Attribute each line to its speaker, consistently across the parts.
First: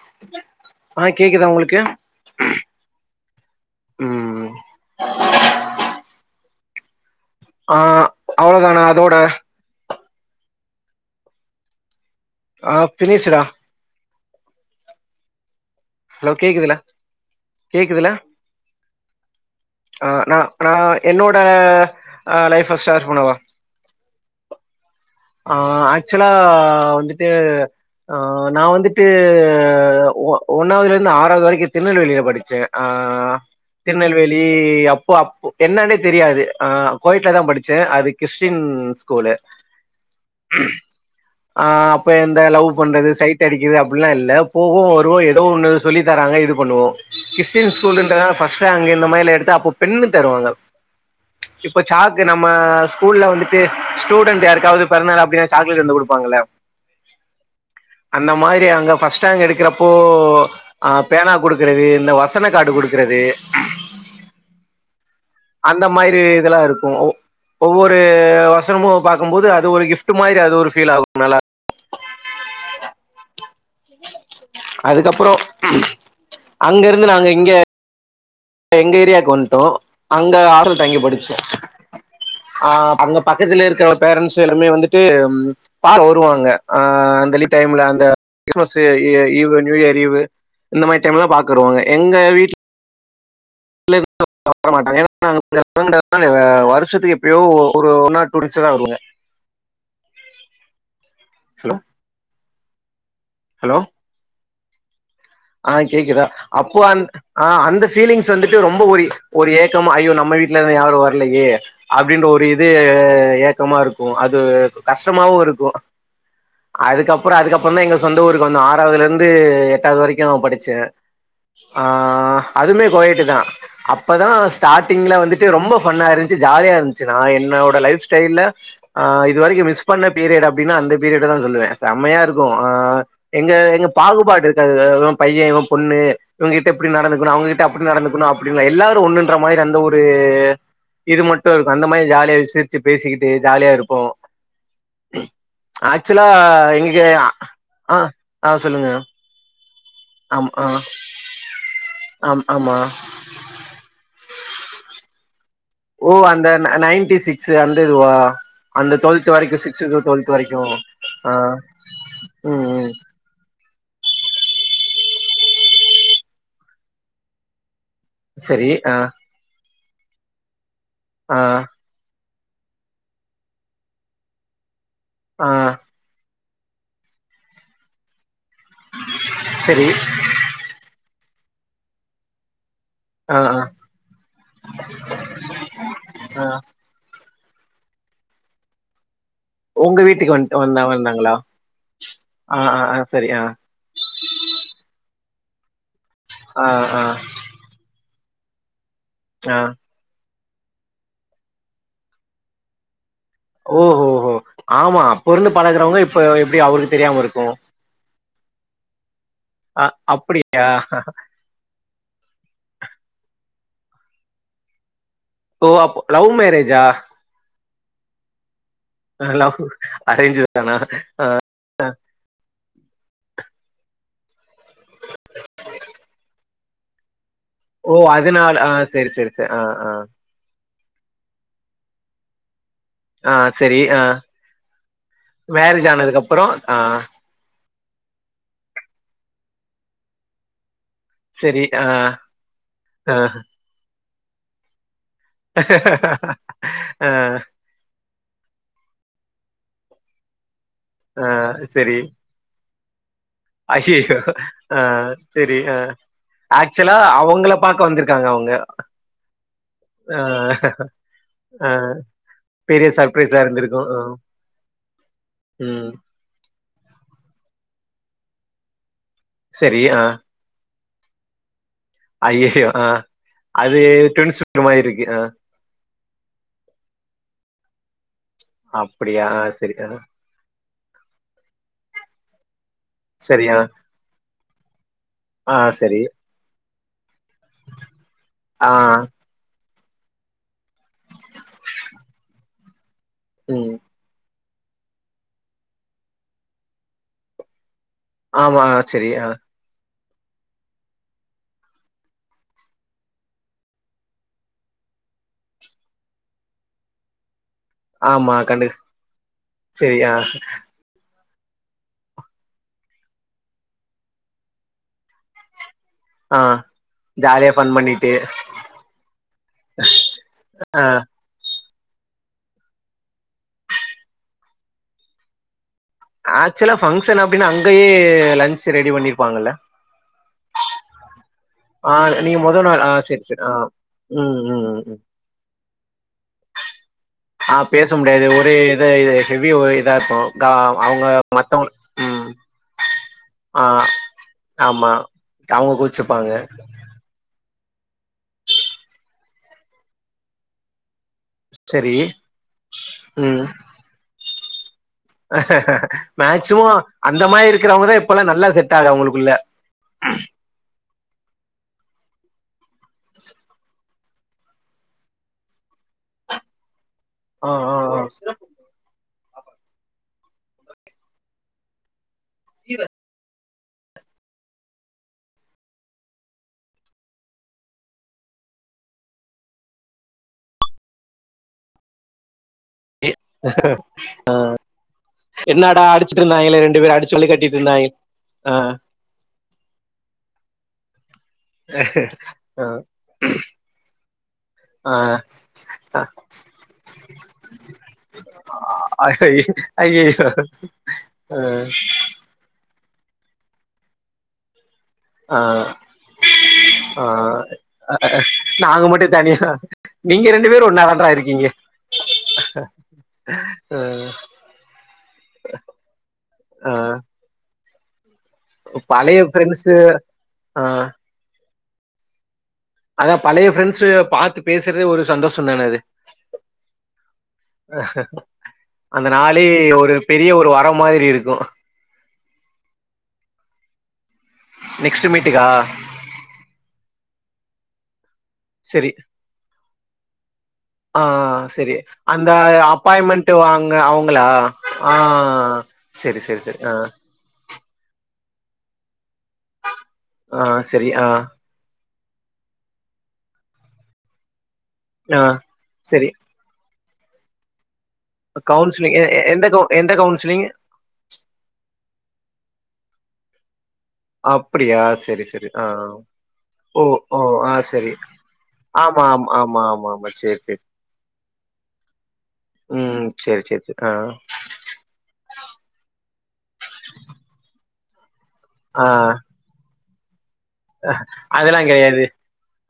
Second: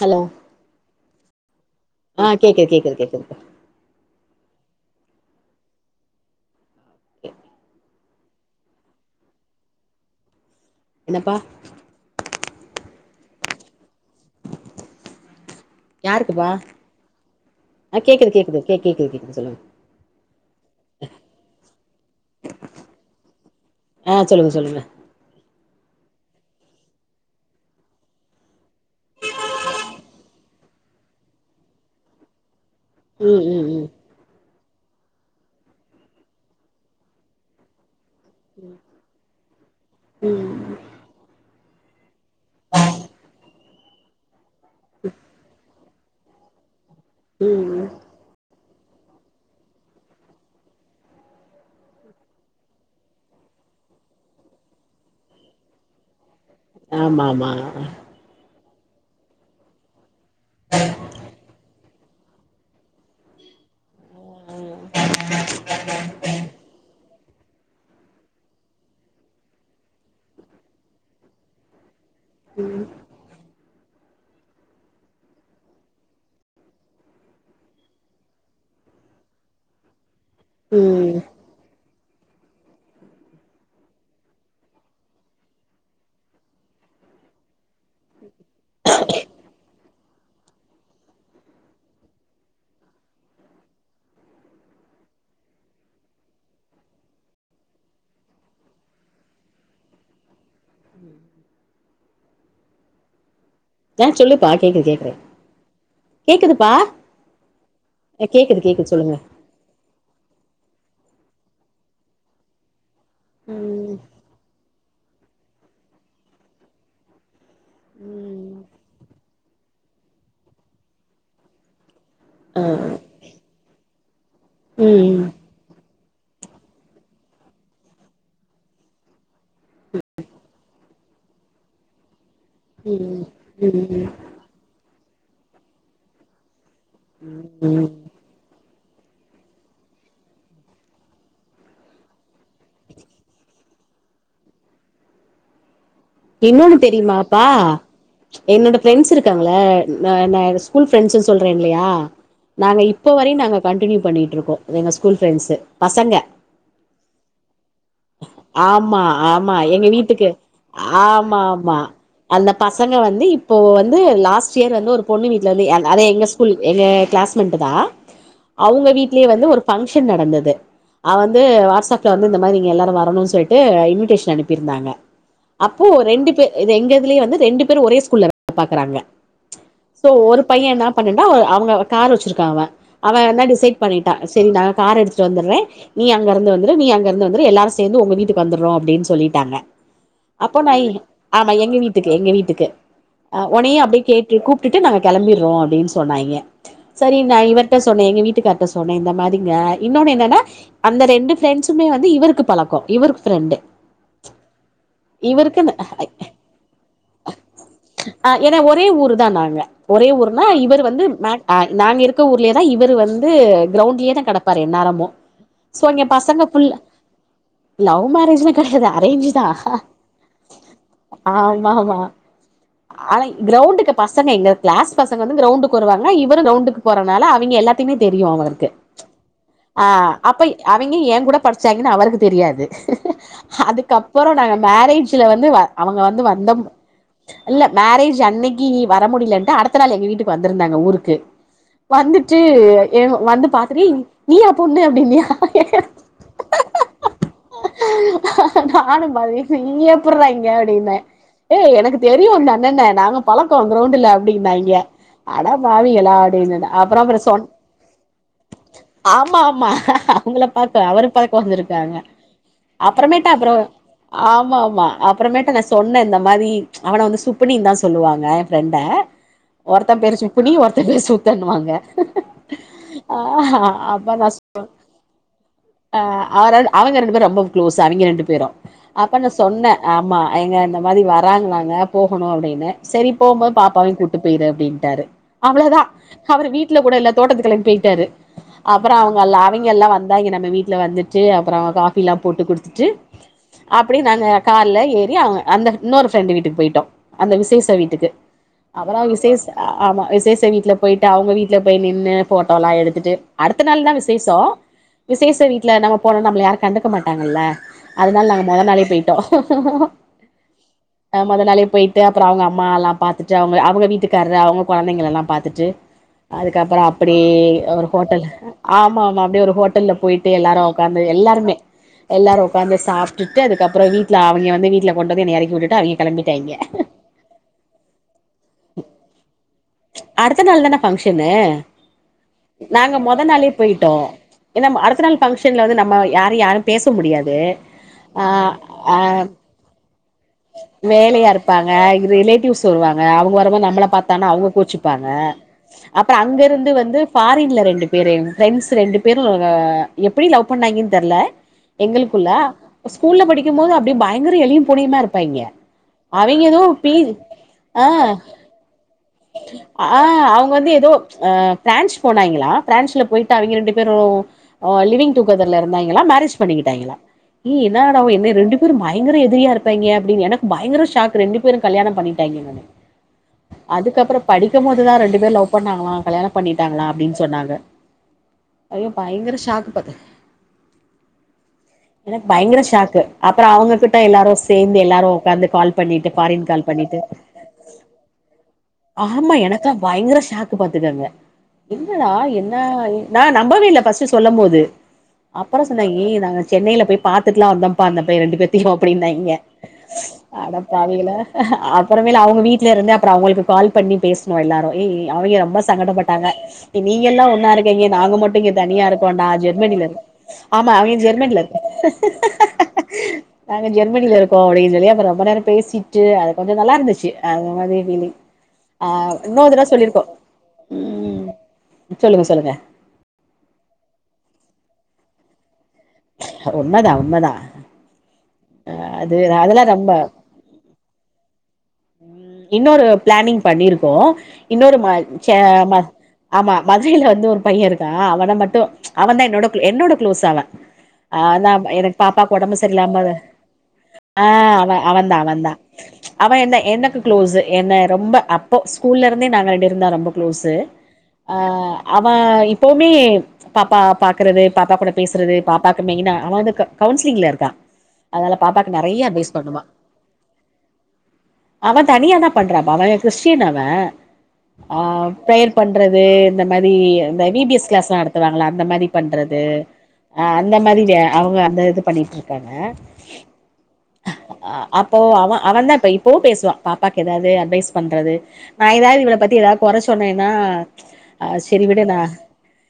Speaker 1: Hello
Speaker 2: ஆ கேக்குதா உங்களுக்கு
Speaker 1: ஆ கேக்குது கேக்குது கேக்குது இப்ப.
Speaker 2: ம். ஆ அவ்ளதானா அதோட.
Speaker 1: என்னப்பா?
Speaker 2: ஆ பினிஷ்ஷுடா. ஹலோ
Speaker 1: யாருக்குப்பா
Speaker 2: கேக்குதில்ல?
Speaker 1: ஆ கேக்குது கேக்குது கே கே கேக்குது கேக்குது சொல்லுங்க.
Speaker 2: ஆ நா நா என்னோட அ லைஃப ஷேர் பண்ணவா?
Speaker 1: ஆ சொல்லுங்க சொல்லுங்க.
Speaker 2: ஆ ஆக்சுலா வந்துட்டு ஆ நா வந்துட்டு ஒ ஒன்னாவதுலருந்து ஆறாவது வரைக்கு திருநெல்வேலில படிச்சே அ
Speaker 1: ம் ம் ம்
Speaker 2: திருநெல்வேல் இ அப்போ அப்போ என்னன்னே தெரியாது அ கோயட்லதா படிச்சே அது கிறிஸ்டின் ஸ் கூலு
Speaker 1: ம்
Speaker 2: ஆ அப்போ எந்த லவ் பண்றது சைட் அடிக்கிற அப்பில்லா இல்ல போவோ வருவோ எ து சொல்லித்தராங்க இது பண்ணுவோ
Speaker 1: ம்
Speaker 2: கிறிஸ்டின்
Speaker 1: ம்
Speaker 2: ஸ்கூலுன்றனால ஃபஸ் ட்ரேங் இந்த மாரிலா எடுத்தா அப்போ பென்னு தருவாங்க. இப்ப சாக்கு நம்ம ஸ்கூல்ல வந்துட்டு ஸ்டூடெண்ட் யாருக்காவது பிறந்தாள் அப்டின்னா சாக்லேட் வந்து கொடுப்பாங்கள
Speaker 1: ஆமாம்மா
Speaker 2: அந்த மாரி அங்க ஃபஸ்ட் ரேங்க் எடுக்கிறப்போ அ பேனா குடுக்கறது இந்த வசன காடு குடுக் குறது
Speaker 1: ம்
Speaker 2: அந்த மாரி இதெல்லாம் இரு க்கு ஒ ஒவ்வொரு வசனமும் பாக்கும்போது அது ஒரு கிஃப்ட் மாரி அது ஒரு ஃபீல் ஆகும் நல்லா
Speaker 1: ம்
Speaker 2: அதுக்கப்புறோம் அங்க இருந்து நாங்க இங்கே எங்க ஏரியாக்கு வந்துட்டோம் அங்க ஆஸ்டல்ல தங்கி
Speaker 1: ம்
Speaker 2: படிச்சோ ஆ அங்க பக்கத்துல இருக்கிற ஒரு பேரன்ஸ் எல்லாமே வந்துட்டு பாக்க வருவாங்க அ அந்த லீவு டைம்ல அந்த கிறிஸ்மஸ் ஈ லீவு நியூ இயர் லீவு இந்த மாரி டைம்லாம் பாக்குறோம் எங்க வீட் [unintelligible] வருஷத்துக்கு எப்பயோ ஒ ஒரு ஒன்னார் டூ டேஸ் தான் வருவாங்க ஹலோ ஹலோ
Speaker 1: ஆ சொல்லுப்பா கேக்குது கேக்கறேன்
Speaker 2: ஆ கேக்குதா அப்போ அந் ஆ அந்த
Speaker 1: ஆ
Speaker 2: பீலிங்ஸ் வந்துட்டு
Speaker 1: கேக்குது
Speaker 2: ரொம்ப
Speaker 1: கேக்குது
Speaker 2: ஓரி
Speaker 1: சொல்லுங்க
Speaker 2: ஒரு ஏக்கமா அய்யோ நம்ம வீட்ல இருந்து யாரும் வரலயே அப்டின்ற ஒரு இது ஏக்கமா
Speaker 1: ம்
Speaker 2: இருக்கும் அது கஷ் டமாவும் இருக்கும் அதுக்கப்பறோ அதுக்கப்புறம் தான் எங்க சொந்த ஊருக்கு
Speaker 1: ம்
Speaker 2: வந்தோம் ஆறாவதுல இருந்து எட் எட்டாவது வரைக்கும் படிச்சேன் ஆ
Speaker 1: ஆ
Speaker 2: அதுமே கோயட்டு தான் அப்பதான் ஸ்டார்டிங்ல
Speaker 1: ம்
Speaker 2: வந்து ரொம்ப ஃபன்னா இருந்துச்சு ஜாலியா இருந்துச்சு நா என்னோட லைஃப் ஸ்டைல்ல ஆ இது வரைக்கும் மிஸ் பண்ண பீரியட் அப்டின்னா அந்த பீரியட் தான் சொல்லுவேன் செம்மையா இருக் க்கும் ஆ
Speaker 1: ம்
Speaker 2: எங்க எங்க
Speaker 1: ம்
Speaker 2: பாகுபாடு இருக்காது இவன் பையன் இவன் பொண்ணு இவுங்ககிட்ட இப்டி நடந்துக்கணும் அவுங்ககிட்ட
Speaker 1: ம் ம்
Speaker 2: அப்டி நடந்துக்கணும் அப்டிங்களா எல்லாரும் ஒண்ணுன்ற மாரி அந்த ஒரு இது மட்டும் இருக்கு அந்த மாரி ஜாலியா வெச் சிரிச்சு பேசிக்கிட்டு ஜாலியா இருப்போம் ஆக்சுவலா
Speaker 1: இன்னொன்னு
Speaker 2: எங்க
Speaker 1: தெரியுமாப்பா
Speaker 2: ஆ ஆ
Speaker 1: என்னோட
Speaker 2: சொல்லுங்க
Speaker 1: ஃபிரெண்ட்ஸ் இருக் க்காங்கள ந நா
Speaker 2: ஆம் ஆ
Speaker 1: ஸ்கூல் பிரெண்ட்ஸ் சொல்றேன் இல்லையா
Speaker 2: ஆம் ஆமா
Speaker 1: நாங்க இப்ப வரையும் நாங்க கண்டினியூ பண்ணிட்டு இருக்கோம் எங்க ஸ்கூல் ஃப்ரெண்ட்ஸ்சு
Speaker 2: ஓ அந்த நை நைன்டி சிக்ஸ் அந்த இதுவா அந்த டுவெல்த் வரைக்கும் சிக்ஸ் டூ டுவல்த் வரைக்கும்
Speaker 1: ஆமாம்மா அந்த
Speaker 2: ம்
Speaker 1: பசங்க வந்து இப் ப்போ வந்து லாஸ்ட் இயர் வந்து ஒரு பொண்ணு வீட்ல வந்து அத அதே எங்க ஸ்கூல் எங்க கிளாஸ்மேட்டு் தான்
Speaker 2: சரி
Speaker 1: அவுங்க
Speaker 2: ஆ
Speaker 1: வீட்லயே வந்து ஒரு ஃபங்க்ஷன் நடந்தது
Speaker 2: ஆ
Speaker 1: அவந்து வாட்ஸ்அப் வீட்ல வந்து இந்த மாதிரி நீங்க எல்லாரும் வரணும் சொல்லிட்டு இன்விட்டேஷன் அனுப்பி இருந்தாங்க
Speaker 2: ஆ
Speaker 1: அப்போ ரெண்டு பேர் இது எங்கதுலயே வந்து ரெண்டு பேர் ஒரே ஸ்கூல்ல வேல பாக்குறாங்க
Speaker 2: சரி
Speaker 1: சோ ஒரு பையன் என்ன பண்ணன்டா அவுங்க கார் வெச்சிருக்காவ்ங்க
Speaker 2: ஆ
Speaker 1: அவன் தான்
Speaker 2: ஆ
Speaker 1: டிசைட் பண்ணிட்டான் செரி நாங்க கார் எடுத்துட்டு வந்தறேன் நீ அங்க
Speaker 2: ஆ
Speaker 1: இருந்து வந்துரு நீங்க அங் கிருந்து வந்துரு எல்லாரும் சேந்து உங்க வீட்டுக்கு வந்துருறோ அப்டின்னு சொல்லிட்டாங்க
Speaker 2: உங்க வீட்டு
Speaker 1: அப்போ நா இ ஆமா எங்க வீட்டுக்கு எங்க
Speaker 2: ஆ
Speaker 1: வீட்டுக்கு
Speaker 2: ஆ ஆ சரி
Speaker 1: அ
Speaker 2: ஆ
Speaker 1: ஒனையும் அப்டே கேட் டு கூப்ட்டுட்டு நாங்க கிளம்பிறோம் அப்டின்னு சொன்னாய்ங்கே
Speaker 2: ஆ ஆ
Speaker 1: சேரி நான் இவர் ட்ட சொன்னே எங்க வீட்டுக்கார்ட்ட சொன்னே இந்த மாரிங்க
Speaker 2: ஆ
Speaker 1: இன்னொன்னு என்னன்னா அந்த ரெண்டு பிரெண்ட்ஸுமே வந்து இவருக்கு பழக்கோ இவருக்கு ஃப்ரெண்டு
Speaker 2: ஓஹோஹோ ஆமா அப்போ இருந்து
Speaker 1: இவருக்கு
Speaker 2: பழகுறவுங்க இப்ப எப்படி அவருக்கு தெரியாம இருக்கு
Speaker 1: அ எனா ஒரே ஊர் தா நாங்க
Speaker 2: அ
Speaker 1: ஒரே
Speaker 2: அப்படி
Speaker 1: ஊர்ன்னா இவர் வந்து மேக் அ நாங்க இருக்க ஊர்லயே தா இவரு வந்து கிரௌண்ட்லயே தா கெடப்பார் எந்நேரமு
Speaker 2: ஓ
Speaker 1: சோ
Speaker 2: அப்போ
Speaker 1: இங்க
Speaker 2: லவ்
Speaker 1: பசங்க புல்
Speaker 2: மேரேஜா
Speaker 1: லவ் மேரேஜ்லா கெடையாது அரேஞ்சு தா
Speaker 2: லவ் அரேஞ்ச் தானா
Speaker 1: ஆம்மாமா [inaudible] கிரௌண்டுக்கு பசங்க எங்க கிளாஸ் பசங்க வந்து கிரெளண்டுக்கு வருவாங்க இவரு கிரௌண்டுக்கு போறனால அவிங்க எல்லா த்திமே
Speaker 2: ஓ
Speaker 1: தெரியு
Speaker 2: அதனால
Speaker 1: அவருக்கு
Speaker 2: ஆ சரி சரி சரி
Speaker 1: ஆ அப்பை அவிங்க ஏ கூட படிச்சாங்கன்னு அவருக்கு தெரியாது
Speaker 2: ஆ சரி ஆ
Speaker 1: அதுக்கப்பறோ நாங்க மேரேஜ்ல வந்து வ
Speaker 2: மேரேஜ்
Speaker 1: அவங்க
Speaker 2: ஆனதுக்கு
Speaker 1: வந்து
Speaker 2: அப்புறோ
Speaker 1: வந்தம்
Speaker 2: ஆ
Speaker 1: இல்ல மேரேஜ் அன்னைக்ககி வர முடிலன்ட்டு அடுத்த நாள் எங்க வீட்டுக்கு வந்துருந்தாங்க ஊருக்கு
Speaker 2: சரி. ஆ,
Speaker 1: வந்துட்டு எ எங்
Speaker 2: ஆ.
Speaker 1: வந்து பாக்குரி நீயா பொண்ணு அப்டின்னியா
Speaker 2: அ
Speaker 1: நானு [unintelligible] நீ எப்படுறா இங்க அப்படின்னே
Speaker 2: ஆ.
Speaker 1: ஏ
Speaker 2: சரி.
Speaker 1: எனக்கு தெரியு இந்த அண்ணன நாங்க பழக்கோ கிரௌண்டுல
Speaker 2: ஐயய்யோ!
Speaker 1: அப்டின்னாயிங்க
Speaker 2: ஆ,
Speaker 1: அட
Speaker 2: சரி. ஆ.
Speaker 1: பாவிகளா அப்டினன்
Speaker 2: ஆக்சுவலா
Speaker 1: அப்பறோ அப்பறோ சொன்
Speaker 2: அவங்கள பாக்க வந்திருக்காங்க அவங்க.
Speaker 1: ஆமா ஆமா
Speaker 2: ஆ,
Speaker 1: அவங்கள பாத்த அவர பாக்க
Speaker 2: ஆ.
Speaker 1: வந்துருக்காங்க
Speaker 2: பெரிய சர்ப்ரைஸா இருந்துருக்கு அ
Speaker 1: ஆமா ஆமா அப்பறமேட்டு நா சொன்னே இந்த மாதி அவன வந்து சுப்பனினு தா சொல்லுவாங்க எ ஃபிரெண்ட
Speaker 2: சரி.
Speaker 1: ஒருத்த
Speaker 2: ஆ.
Speaker 1: பேரு சு ப்பனி ஒருத்த பேர் சூத்தண்ணுவாங்க
Speaker 2: ஐயையோ அ அது டுவின்க்கு மாரி இருக்கு அ
Speaker 1: அ அவராள் அவங்க ரெண்டு பேரு ரொம்ப கு்ளோஸ் அவிங்க ரெண்டு பேரு அப்ப
Speaker 2: அப்படியா?
Speaker 1: நா
Speaker 2: ஆ,
Speaker 1: சொன்ன
Speaker 2: சரி. ஆ.
Speaker 1: ஆமா அவிங்கள இந்த மாரி வராங்களாங்க போகணு அப்டின்ன செரி
Speaker 2: சரி.
Speaker 1: போம்போது
Speaker 2: ஆ.
Speaker 1: பாப்பாவையு கூட் டு போயிரு அப்டின்ட்டாரு
Speaker 2: ஆ,
Speaker 1: அவ்வளோ தா
Speaker 2: சரி.
Speaker 1: அவர் வீட்டுல கூட இல்லத் தோட்டத்துக்கு கெளம்பி போயிட்டாரு
Speaker 2: ஆ.
Speaker 1: அப்பறோ அவங்கல்ல அவிங்க எல்லா வந் தாயிங்க நம்ம வீட்ல வந்துட்டு அப்பறோ காஃபிலா போட்டு குடுத்துட்டு
Speaker 2: ம்.
Speaker 1: அப்படியே நாங்க கார்ல ஏறி அவங்க அந்த இன்னொரு ஃப்ரெண்டு வீட்டுக்கு போயிட்டோ அந்த விசேஷ வீட்டுக்கு
Speaker 2: ஆமா.
Speaker 1: அவரா
Speaker 2: சரி. ஆ.
Speaker 1: விசேஷ அ ஆமா விசேஷ வீட்டுல போய்ட்டு அவுங்க வீட்ல போய் நின்னு போட்டோலா எடுத்துட்டு அடுத்த நாள் தா விசேஷோ விசேஷ வீட்டுல நம்ம போனோ நம்பள யாரு கண்டுக்க மாட்டாங்கல்ல அதனால
Speaker 2: ஆமா.
Speaker 1: நாங்க மொத
Speaker 2: கண்டு
Speaker 1: நாளே போயிட்டோ
Speaker 2: சரி. ஆ.
Speaker 1: அ மொத நாளே போயிட்டு அப்பறோ அவங்க அம்மா எல்லா பாத்துட்டு அவங்க அவங்க வீட்டுக்காரு அவுங்க கொழந்தைங்களலா பாத்துட்டு
Speaker 2: ஆ.
Speaker 1: அதுக்கப்பறோ அப்படியே
Speaker 2: ஜாலியா ஃபன்
Speaker 1: ஒரு
Speaker 2: பண்ணிட்டு.
Speaker 1: ஹோட்டல்லு ஆமா ஆமா அப்படியே ஒரு ஹோட்டல்ல போயிட்டு எல்லாரு
Speaker 2: ஆ.
Speaker 1: ஒகாந்து எல்லாருமே எல்லாரு ஒக்காந்து சாப்ட்டுட்டு அதுக்கப்பறோ வீட்டுல அவிங்க வந்து வீட்டுல கொண்டு வந்து என்னைய எறக்கி விட்டுட்டு அவிங்க
Speaker 2: ஆக்சுவலா ஃபங்க்ஷன் அப்டினா அங்கயே லன்ச் ரெடி பண்ணிருப்பாங்கல்ல
Speaker 1: அடுத்த நாள் தான ஃபங்க்ஷனு
Speaker 2: ஆ நீங்க மொத நாள் ஆ
Speaker 1: நாங்க
Speaker 2: செரி
Speaker 1: மொத
Speaker 2: செரி
Speaker 1: நாளே
Speaker 2: ஆ
Speaker 1: போயிட்டோ
Speaker 2: ம் ம்
Speaker 1: ஏனா
Speaker 2: ம் ம்
Speaker 1: அடுத்த நாள் பங்க்ஷன்ல வந்து நம்ம யாரு யாரு பேச முடியாது
Speaker 2: ஆ பேச
Speaker 1: ஆ
Speaker 2: முடியாது ஒரு இது
Speaker 1: ஆ
Speaker 2: இது ஹெவி ஒரே இதாட்டோ
Speaker 1: வேலையா இருப்பாங்க ரிலேட்டிவ்ஸ் வருவாங்க அவங்க
Speaker 2: ஆ
Speaker 1: வரும்போது நம்மள பாத்தானா அவுங்க
Speaker 2: ஆமா
Speaker 1: கோச்சிப்பாங்க
Speaker 2: அவங்க
Speaker 1: அப்பறோ
Speaker 2: கோச்சுப்பாங்க
Speaker 1: அங்க இருந்து வந்து ஃபாரின்ல ரெண்டு பேரு எங் ஃப்ரெண்ட்ஸ் ரெண்டு பேரு க எப்படி லவ் பண்ணாயிங்கன்னு தெர்ல
Speaker 2: செரி
Speaker 1: எங்களுக்குள்ள ஸ்கூல்ல
Speaker 2: ம்
Speaker 1: படிக்கு மோது அப்டியே பயங்கர எலியு பூனையுமா இருப் பாங்க அவுங்க எதோ
Speaker 2: மேக்சிமம் அந்த மாரி
Speaker 1: [unintelligible] அ
Speaker 2: இருக்கிறவங்கதா இப்பல்லா நல்லா செட் ஆகுது அவங்களுக்குள்ள
Speaker 1: அ அவுங் வந்து ஏதோ அ பிரான்ஜ் போனாங்களா பிரான்ஜ்ல போய்ட்டு அவுங்க ரெண்டு பேரோ அ லிவிங் டுகெதர்ல இருந்தாங்களா மேரேஜ் பண்ணிக்கிட்டாங்களா ஏ
Speaker 2: ஆ ஆ
Speaker 1: என்னடா
Speaker 2: ஆ
Speaker 1: என்ன ரெண்டு பேரோ பயங்கர எதிரியா இருப்பாய்ங்க அப்டின்னு எனக்கு பயங்கர ஷாக் ரெண்டு பேரு கல்யணோ பண்ணிட்டாங்கனோனே அதுக்கப்புற படிக்க போதுதா ரெண்டு பேரு லவ் பண்ணாங்களா கல்யாணோ பண்ணிட்டாங்களா அப்டின் சொன்னாங்க ஐயோ பயங்கர ஷாக்கு பாத்து எனக்கு பயங்கர ஷாக் க்கு
Speaker 2: எ
Speaker 1: அப்றோ அவுங்ககிட்ட எல்லாரு சேந் து எல்லாரு உக்காந்து கால்
Speaker 2: என்னடா
Speaker 1: பண்ணிட்டு
Speaker 2: அடிச்சுட்டு
Speaker 1: ஃபாரின்
Speaker 2: இருந்தாங்களே
Speaker 1: கால்
Speaker 2: ரெண்டு பேரு
Speaker 1: பண்ணிட்டு
Speaker 2: அடிச்சு வழி கட்டிட்டு இருந்தாங்க ஆ
Speaker 1: ஆமா எனக்கா பயங்கர ஷாக்கு பாத்துக்கங்க என்னடா என்ன
Speaker 2: ஆ
Speaker 1: நா நம்பவே இல்ல ஃபர்ஸ்ட்டு சொல்ல போது அப்பறோ சொன்னாங்க ஏய் நாங்க சென்னையில போய் பாத்துடுலா வந்தோம்ப்பா அந்த பே ரெண்டு பேத்தையு
Speaker 2: ஆ
Speaker 1: அப்டின்னாங்க
Speaker 2: ஐயையோ
Speaker 1: அடபாவிகளா
Speaker 2: ஆ
Speaker 1: அப்பறோ [unintelligible] அவுங்க வீடல இருந்து அப்றோ அவுங்களுக்கு கால் பண்ணி பேசணு எல்லாரு ஏய்
Speaker 2: ஆ
Speaker 1: அவங்க ரொம்ப சங்கடப்பட்டாங்க
Speaker 2: ஆ
Speaker 1: நீங்க எல்லா ஒன்னா இருக்கீங்க நாங்க மட்டு இங்க
Speaker 2: நாங்க
Speaker 1: தனியா
Speaker 2: மட்டு
Speaker 1: இருக்கோம்டா
Speaker 2: தனியா
Speaker 1: ஜெர்மனியில இருக்
Speaker 2: நீங்க ரெண்டு பேரு
Speaker 1: ஆமா அவங்க
Speaker 2: ஒன்னாதாண்ட
Speaker 1: ஜெர்மனில
Speaker 2: இருக்கீங்க
Speaker 1: இருக் நாங்க [unintelligible] சொல்லி அப்பறோ ரொம்ப நேர பேசிட்டு அது கொஞ்சோ
Speaker 2: ஆ
Speaker 1: நல்லா இருந்துச்சு அது மாதிரி ஃபீல்லிங் ஆ
Speaker 2: பழைய
Speaker 1: இன்னொருதடவ
Speaker 2: ஃப்ரெண்ட்ஸு
Speaker 1: சொல்லிருக்கோ
Speaker 2: ஆ
Speaker 1: ம் சொல்லுங்க சொல்லுங்க
Speaker 2: அதா பழைய ஃப்ரெண்ட்ஸ் பாத்து பேசுறதே ஒரு சந்தோஷ தான அது
Speaker 1: உண்மதா உண்மதா
Speaker 2: ஆஹ அந்த
Speaker 1: அது
Speaker 2: நாளே
Speaker 1: அதெல்லா
Speaker 2: ஒரு பெரிய ஒரு வரோ மாதிரி இருக்கு
Speaker 1: ம் இன்னொரு பிளானிங் பண்ணிருக்கோ இன்னொரு
Speaker 2: நெக்ஸ்ட் மீட்டுக்கா
Speaker 1: [unintelligible] ஆமா மதுரையில வந்து ஒரு பைய இருக்கான் அவன மட்டு
Speaker 2: செரி
Speaker 1: அவன தா என்னோட குளோ என்னோட குளோஸ் அவ
Speaker 2: அ அ ஆ
Speaker 1: நா
Speaker 2: செரி
Speaker 1: எனக்கு
Speaker 2: அந்த
Speaker 1: பாப்பாக்கு ஒடம்பு சரியில்லாம
Speaker 2: அப்பாயிமெண்ட் வாங்க அவுங்களா
Speaker 1: ஆ அவ
Speaker 2: ஆ
Speaker 1: அவன்
Speaker 2: செரி செரி செரி ஆ
Speaker 1: க்ளோஸு என்ன ரொம்ப அப்போ ஸ்கூல்ல இருந்தே நாங்க ரெண்டேருந்தா ரொம்ப
Speaker 2: ஆ
Speaker 1: க்ளோஸு
Speaker 2: செரி ஆ
Speaker 1: அ அவ இப்போவுமே பாப்பா பாக்குறது பாப்பா கூட
Speaker 2: ஆ
Speaker 1: பேசுறது பாப்பாக்கு
Speaker 2: செரி
Speaker 1: மெயினா அவ வந்துக் கவுன்சிலிங்ல இருக்கா அதனால பாப்பாக்கு
Speaker 2: கவுன்சிலிங் எ
Speaker 1: நெறைய
Speaker 2: எ-
Speaker 1: அட்வைஸ்
Speaker 2: எந்த
Speaker 1: பண்ணுவா
Speaker 2: கவு எந்த கவுன்சிலிங்
Speaker 1: அவ தனியாதா பண்றாப்ப அவ கிறிஸ்டின் அவ ஆ
Speaker 2: அப்டியா செரி செரி
Speaker 1: ப்ரேயர்
Speaker 2: ஆ
Speaker 1: பண்றது இந்த மாதி
Speaker 2: ஓ ஓ
Speaker 1: இந்த வி பி எஸ்
Speaker 2: செரி
Speaker 1: கிளாஸ்லா நடத்துவாங்களா அந்த மாதி
Speaker 2: ஆ ஆமா ஆமா ஆமா
Speaker 1: ஆ
Speaker 2: சேரி
Speaker 1: அந்த
Speaker 2: சேரி
Speaker 1: மாதிரி வே அவுங்க அந்த இது பண்ணிட்டு இருக்காங்க
Speaker 2: ம் சேரி சேரி சேரி ஆ
Speaker 1: அப்போ அவ அவ தா இப்ப இப்போவு பேசுவா பாப்பாவுக்கு ஏதாவ்து அட்வைஸ் பண்றது நா
Speaker 2: ஆ
Speaker 1: ஏதாவ்து இவள பத்தி ஏதாவ்து கொற சொன்னேன்னா அ
Speaker 2: அதெல்லா
Speaker 1: செரி விடு
Speaker 2: கெடையாது
Speaker 1: நா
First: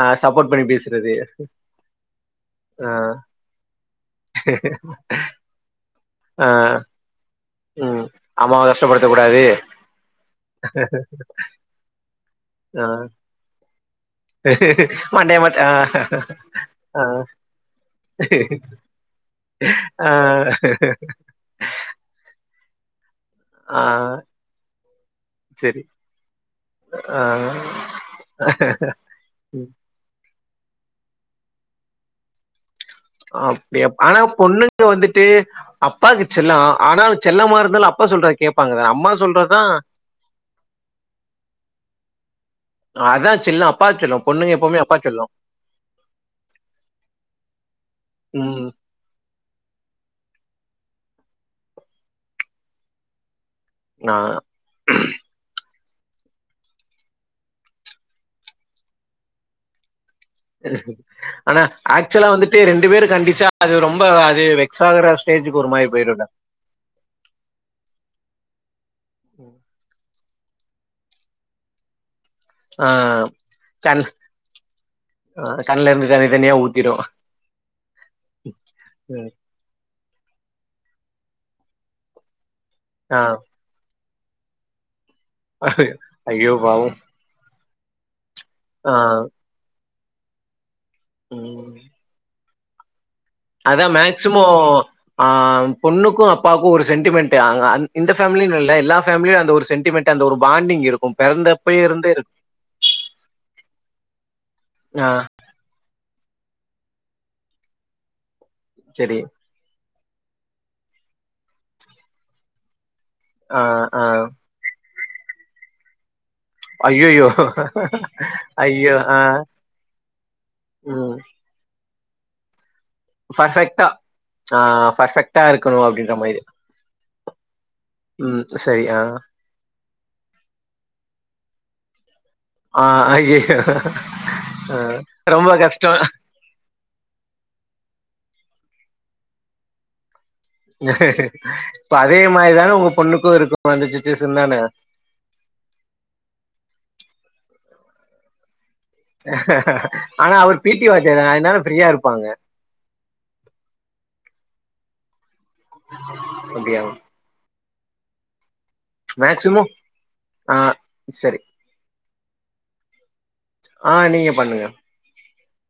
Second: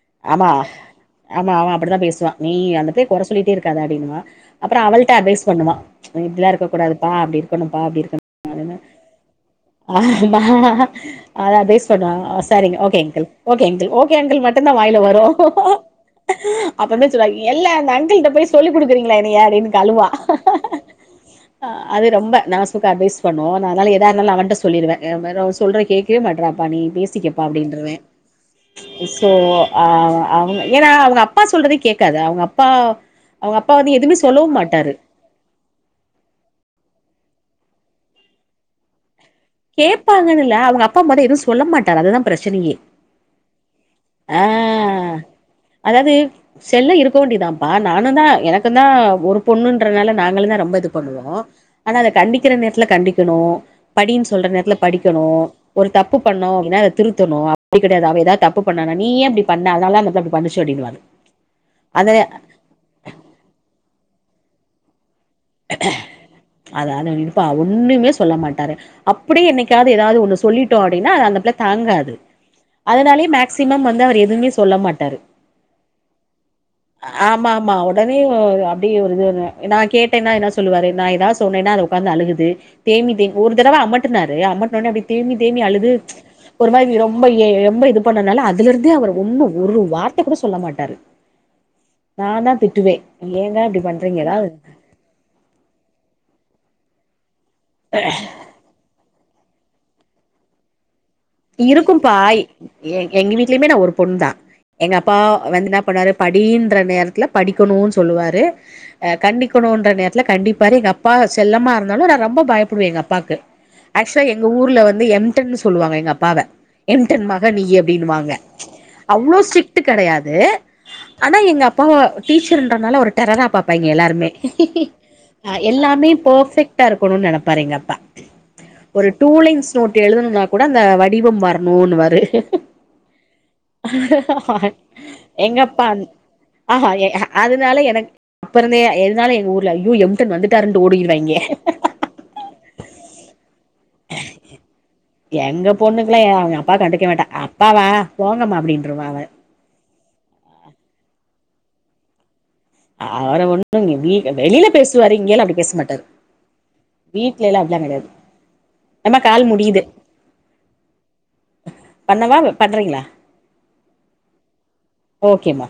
Speaker 2: ஆ சப்போர்ட்
Speaker 1: ஆமா
Speaker 2: பண்ணி பேசுறது
Speaker 1: ஆமா அவ அப்டிதா பேசு வா நீ
Speaker 2: ஆ
Speaker 1: அந்த பிள்ளே கொற சொல்லிட்டே இருக்காத அப்டின்னுவன் அப்றோ அவள்ட்ட அட்வைஸ் பண்ணுவா நீ
Speaker 2: ஆ
Speaker 1: இப்டிலா இருக்கக்கூடாது பா அப்டி இருக்கணு பா அப்டி
Speaker 2: ம்
Speaker 1: இருக்கணு
Speaker 2: அம்மாவ கஷ்டப்படுத்தக் கூடாது
Speaker 1: [inaudible] ஆமா அதா அட்வைஸ் பன்னுவ ஒ சரிங்க
Speaker 2: ஆ
Speaker 1: okay uncle okay uncle okay uncle மட்டுதா வாயில வரு
Speaker 2: மண்டைய மட் ஆ
Speaker 1: அப்
Speaker 2: ஆ
Speaker 1: உன்னே சொல்வ இல்ல அந்த அங்கிள்ட்ட போய் சொல்லிக் குடுக்குறீங்களா என்னைய அப்டின்னு க அழுவா
Speaker 2: ஆ
Speaker 1: அது ரொம்ப நாசுகாக அட்வைஸ் பண்ணுவோ நா
Speaker 2: ஆ
Speaker 1: அதனால எதாருந்தாலு நா அவன்ட்ட சொல்லடுவே [inaudible] அவ
Speaker 2: செரி
Speaker 1: சொல்றத கேட்க்வேமாடறப்பா நீ பேசிக்கப்பா அப்டின்றவே
Speaker 2: ஆ
Speaker 1: ஸ் சோ அ அவுங் ஏனா அவுங்க அப்பா சொல்றதே கேட்காது அவுங்க அப்பா அவுங்க அப்பா வந்து எதுமே சொல்லவும் மாட்டாரு
Speaker 2: ட்டு அப்பாக்கு செல்லம் ஆனாலு செல்லமா இருந்தாலு அப்பா சொல்ற கேப்பாங்க அம்மா சொல்றதுதா
Speaker 1: கேப்பாங்கனுல்ல அவுங்க அப்பா மாரி எது சொல்ல மாட்டார் அதுதா பிரச்சனையே
Speaker 2: அதான் செல்லம்
Speaker 1: ஆ
Speaker 2: பொண்ணுங்க எப்புமே அப்பா செல்லம்
Speaker 1: அதாவது செல்லோ இருக்க வேண்டியதாப்பா நானுன்தா
Speaker 2: ம்
Speaker 1: எனக்குந்தா ஒரு பொண்ணுன்றனால நாங்களுந்தா ரொம்ப இது பண்ணுவோ ஆனா அத கண்டிக்கிற நேரத்துல கண்டிக்கணு
Speaker 2: ஆ
Speaker 1: படின்னு சொல்ற நேரத்துல படிக்கணு ஒரு தப்பு பண்ணோ அப்டினா அத திருத்தணு அப்படி கெடையாது அவ ஏதா த ப்பு பண்ணா நீ ஏன் இப்டி பண்ண அதனாலதா அந்த புள்ள பண்ணுச்சு அப்டின்னுவாரு
Speaker 2: ஆனா
Speaker 1: அத
Speaker 2: ஆக்சுலா வந்து டே ரெண்டு பேர் கண்டிச்சா அது ரொம்ப அது வெக்ஸ் ஆகுற ஸ்டேஜுக்கு ஒரு மாரி போயிடுல்ல
Speaker 1: அது [unintelligible] அப்பா ஒண்ணுமே சொல்ல மாட்டாரு அப்டியே இன்னைக்கு என்னைக்காது எதாது ஒன்னு சொல்லிட்டோ அப்டினா அந்த புள்ள தாங்காது
Speaker 2: ஆ
Speaker 1: அதனாலயே மேக்சிமம் வந்து
Speaker 2: கண்
Speaker 1: அவர் எதுமே சொல்ல மாட்டாரு
Speaker 2: தனி தனியா ஊத்திரு
Speaker 1: ஆமாமா ஒடனே அப்டியே ஒரு
Speaker 2: ம்
Speaker 1: இதுனு நா கேட்டேனா என்ன சொல்லுவாரு நா ஏதாது சொன்னேனா அது உக்காந்து அழுகுது தேம்பி
Speaker 2: ஆ
Speaker 1: தேம் ஒரு தடவ அமட்டுனாரு அமட்ன ஒன்னே அப்டி தேம்பி தேம்பி அழுது
Speaker 2: ஐயோ
Speaker 1: ஒரு
Speaker 2: பாவோ
Speaker 1: மாறி ரொ ரொம்பயே ரொம்ப இது பண்ணுனால அதுல இருந்தே
Speaker 2: ஆ
Speaker 1: அவரு ஒன்னு ஒரு வார்த்த கூட சொல்ல மாட்டாரு
Speaker 2: ம்
Speaker 1: நான்தா திட்டுவே
Speaker 2: அதா மேக்சிமோ ஆ பொண்ணுக்கு அப்பாக்கு ஒரு சென்டிமெண்ட்டு அங் அங் இந்த ஃபேமிலின்னு இல்ல எல்லா ஃபேமிலில அந்த ஒரு சென்டிமெண்ட் அந்த ஒரு பாண்டிங் இருக்கு பெறந்தப்பயே இருந்தே
Speaker 1: இருக்கும்பா
Speaker 2: இருக்கு
Speaker 1: எ எங்க வீட்லிமே நா ஒரு பொண்தா எங்க
Speaker 2: ஆ
Speaker 1: அப்பா வந்து என்ன பண்ணுவாரு படின்ற நேரத்தில படிக்கனுனு சொல்லுவாரு அ
Speaker 2: செரி
Speaker 1: கண் டிக்கணுனுன்ற நேரத்தில கண்டிப்பாரு எங்க அப்பா செல்லமா இருந்தாலு நா ரொம்ப பயப்படுவ எங் அப்பாக்கு
Speaker 2: ஆ ஆ
Speaker 1: ஆக்சுலா எங் க ஊர்ல வந்து எம்டன்னு சொல்லுவாங்க எங்க அப்பாவ எம்டன்
Speaker 2: ஐயையோ
Speaker 1: மக நீயி அப்டின்னுவாங்க
Speaker 2: ஐயோ ஆ
Speaker 1: அவ்ளோ ஸ்சிட்டு கெடையாது
Speaker 2: ம்
Speaker 1: ஆனா எங்க அப்பா டீச்சர்ன்றனால ஒரு டெரரா
Speaker 2: பர்ஃபெக்ட்டா
Speaker 1: பாப்பாஙிக எல்லாருமே
Speaker 2: ஆ பர்ஃபெக்ட்டா
Speaker 1: ஆ
Speaker 2: இருக்கணு
Speaker 1: எல்லாமே
Speaker 2: அப்டின்ற மாரி
Speaker 1: பெர்ஃபெக்டா இருக்கணுனு நெனைப்பாரு எங்க அப்பா
Speaker 2: ம் செரி அ
Speaker 1: நோட்டு எழுதணுனா கூட அந்த வடிவம் வரணுன்னுவாரு
Speaker 2: ஆ அய்யய்யோ அ ரொம்ப
Speaker 1: எங்கப்பா
Speaker 2: கஷ்டோ
Speaker 1: ஆஹா அதனால எனக் பிறந்த எதுனால எங்க ஊர்ல அய்யோ எம்
Speaker 2: இப்ப அதே மாரிதான உங்க பொண்ணுக்கு இருக்கு அந்த சுச்சுவேஷன்தான
Speaker 1: எங்க பொண்ணுக்கெல்லா என் அவ அப்பாட்ட கண்டுக்க மாட்டா அப்பாவா போங்கம்மா அப்டின்றுவா
Speaker 2: ஆனா அவர் பி டி வாத்தியார்தான அதனால ஃப்ரீயா இருப்பாங்க
Speaker 1: அவற ஒண்ணுங்க வீ வெளில பேசுவாரு இங்கேல்லா அப்டி பேச மாட்டாரு
Speaker 2: அப்டியா
Speaker 1: வீட்ல எல்லா அப்டியெல்லான் கெடையாது நம்ம கால்
Speaker 2: மேக்சிமம்
Speaker 1: முடிது
Speaker 2: ஆ சரி
Speaker 1: பண்ணவா பண்றீங்ளா
Speaker 2: ஆ நீங்க பண்ணுங்க
Speaker 1: ஓகேமா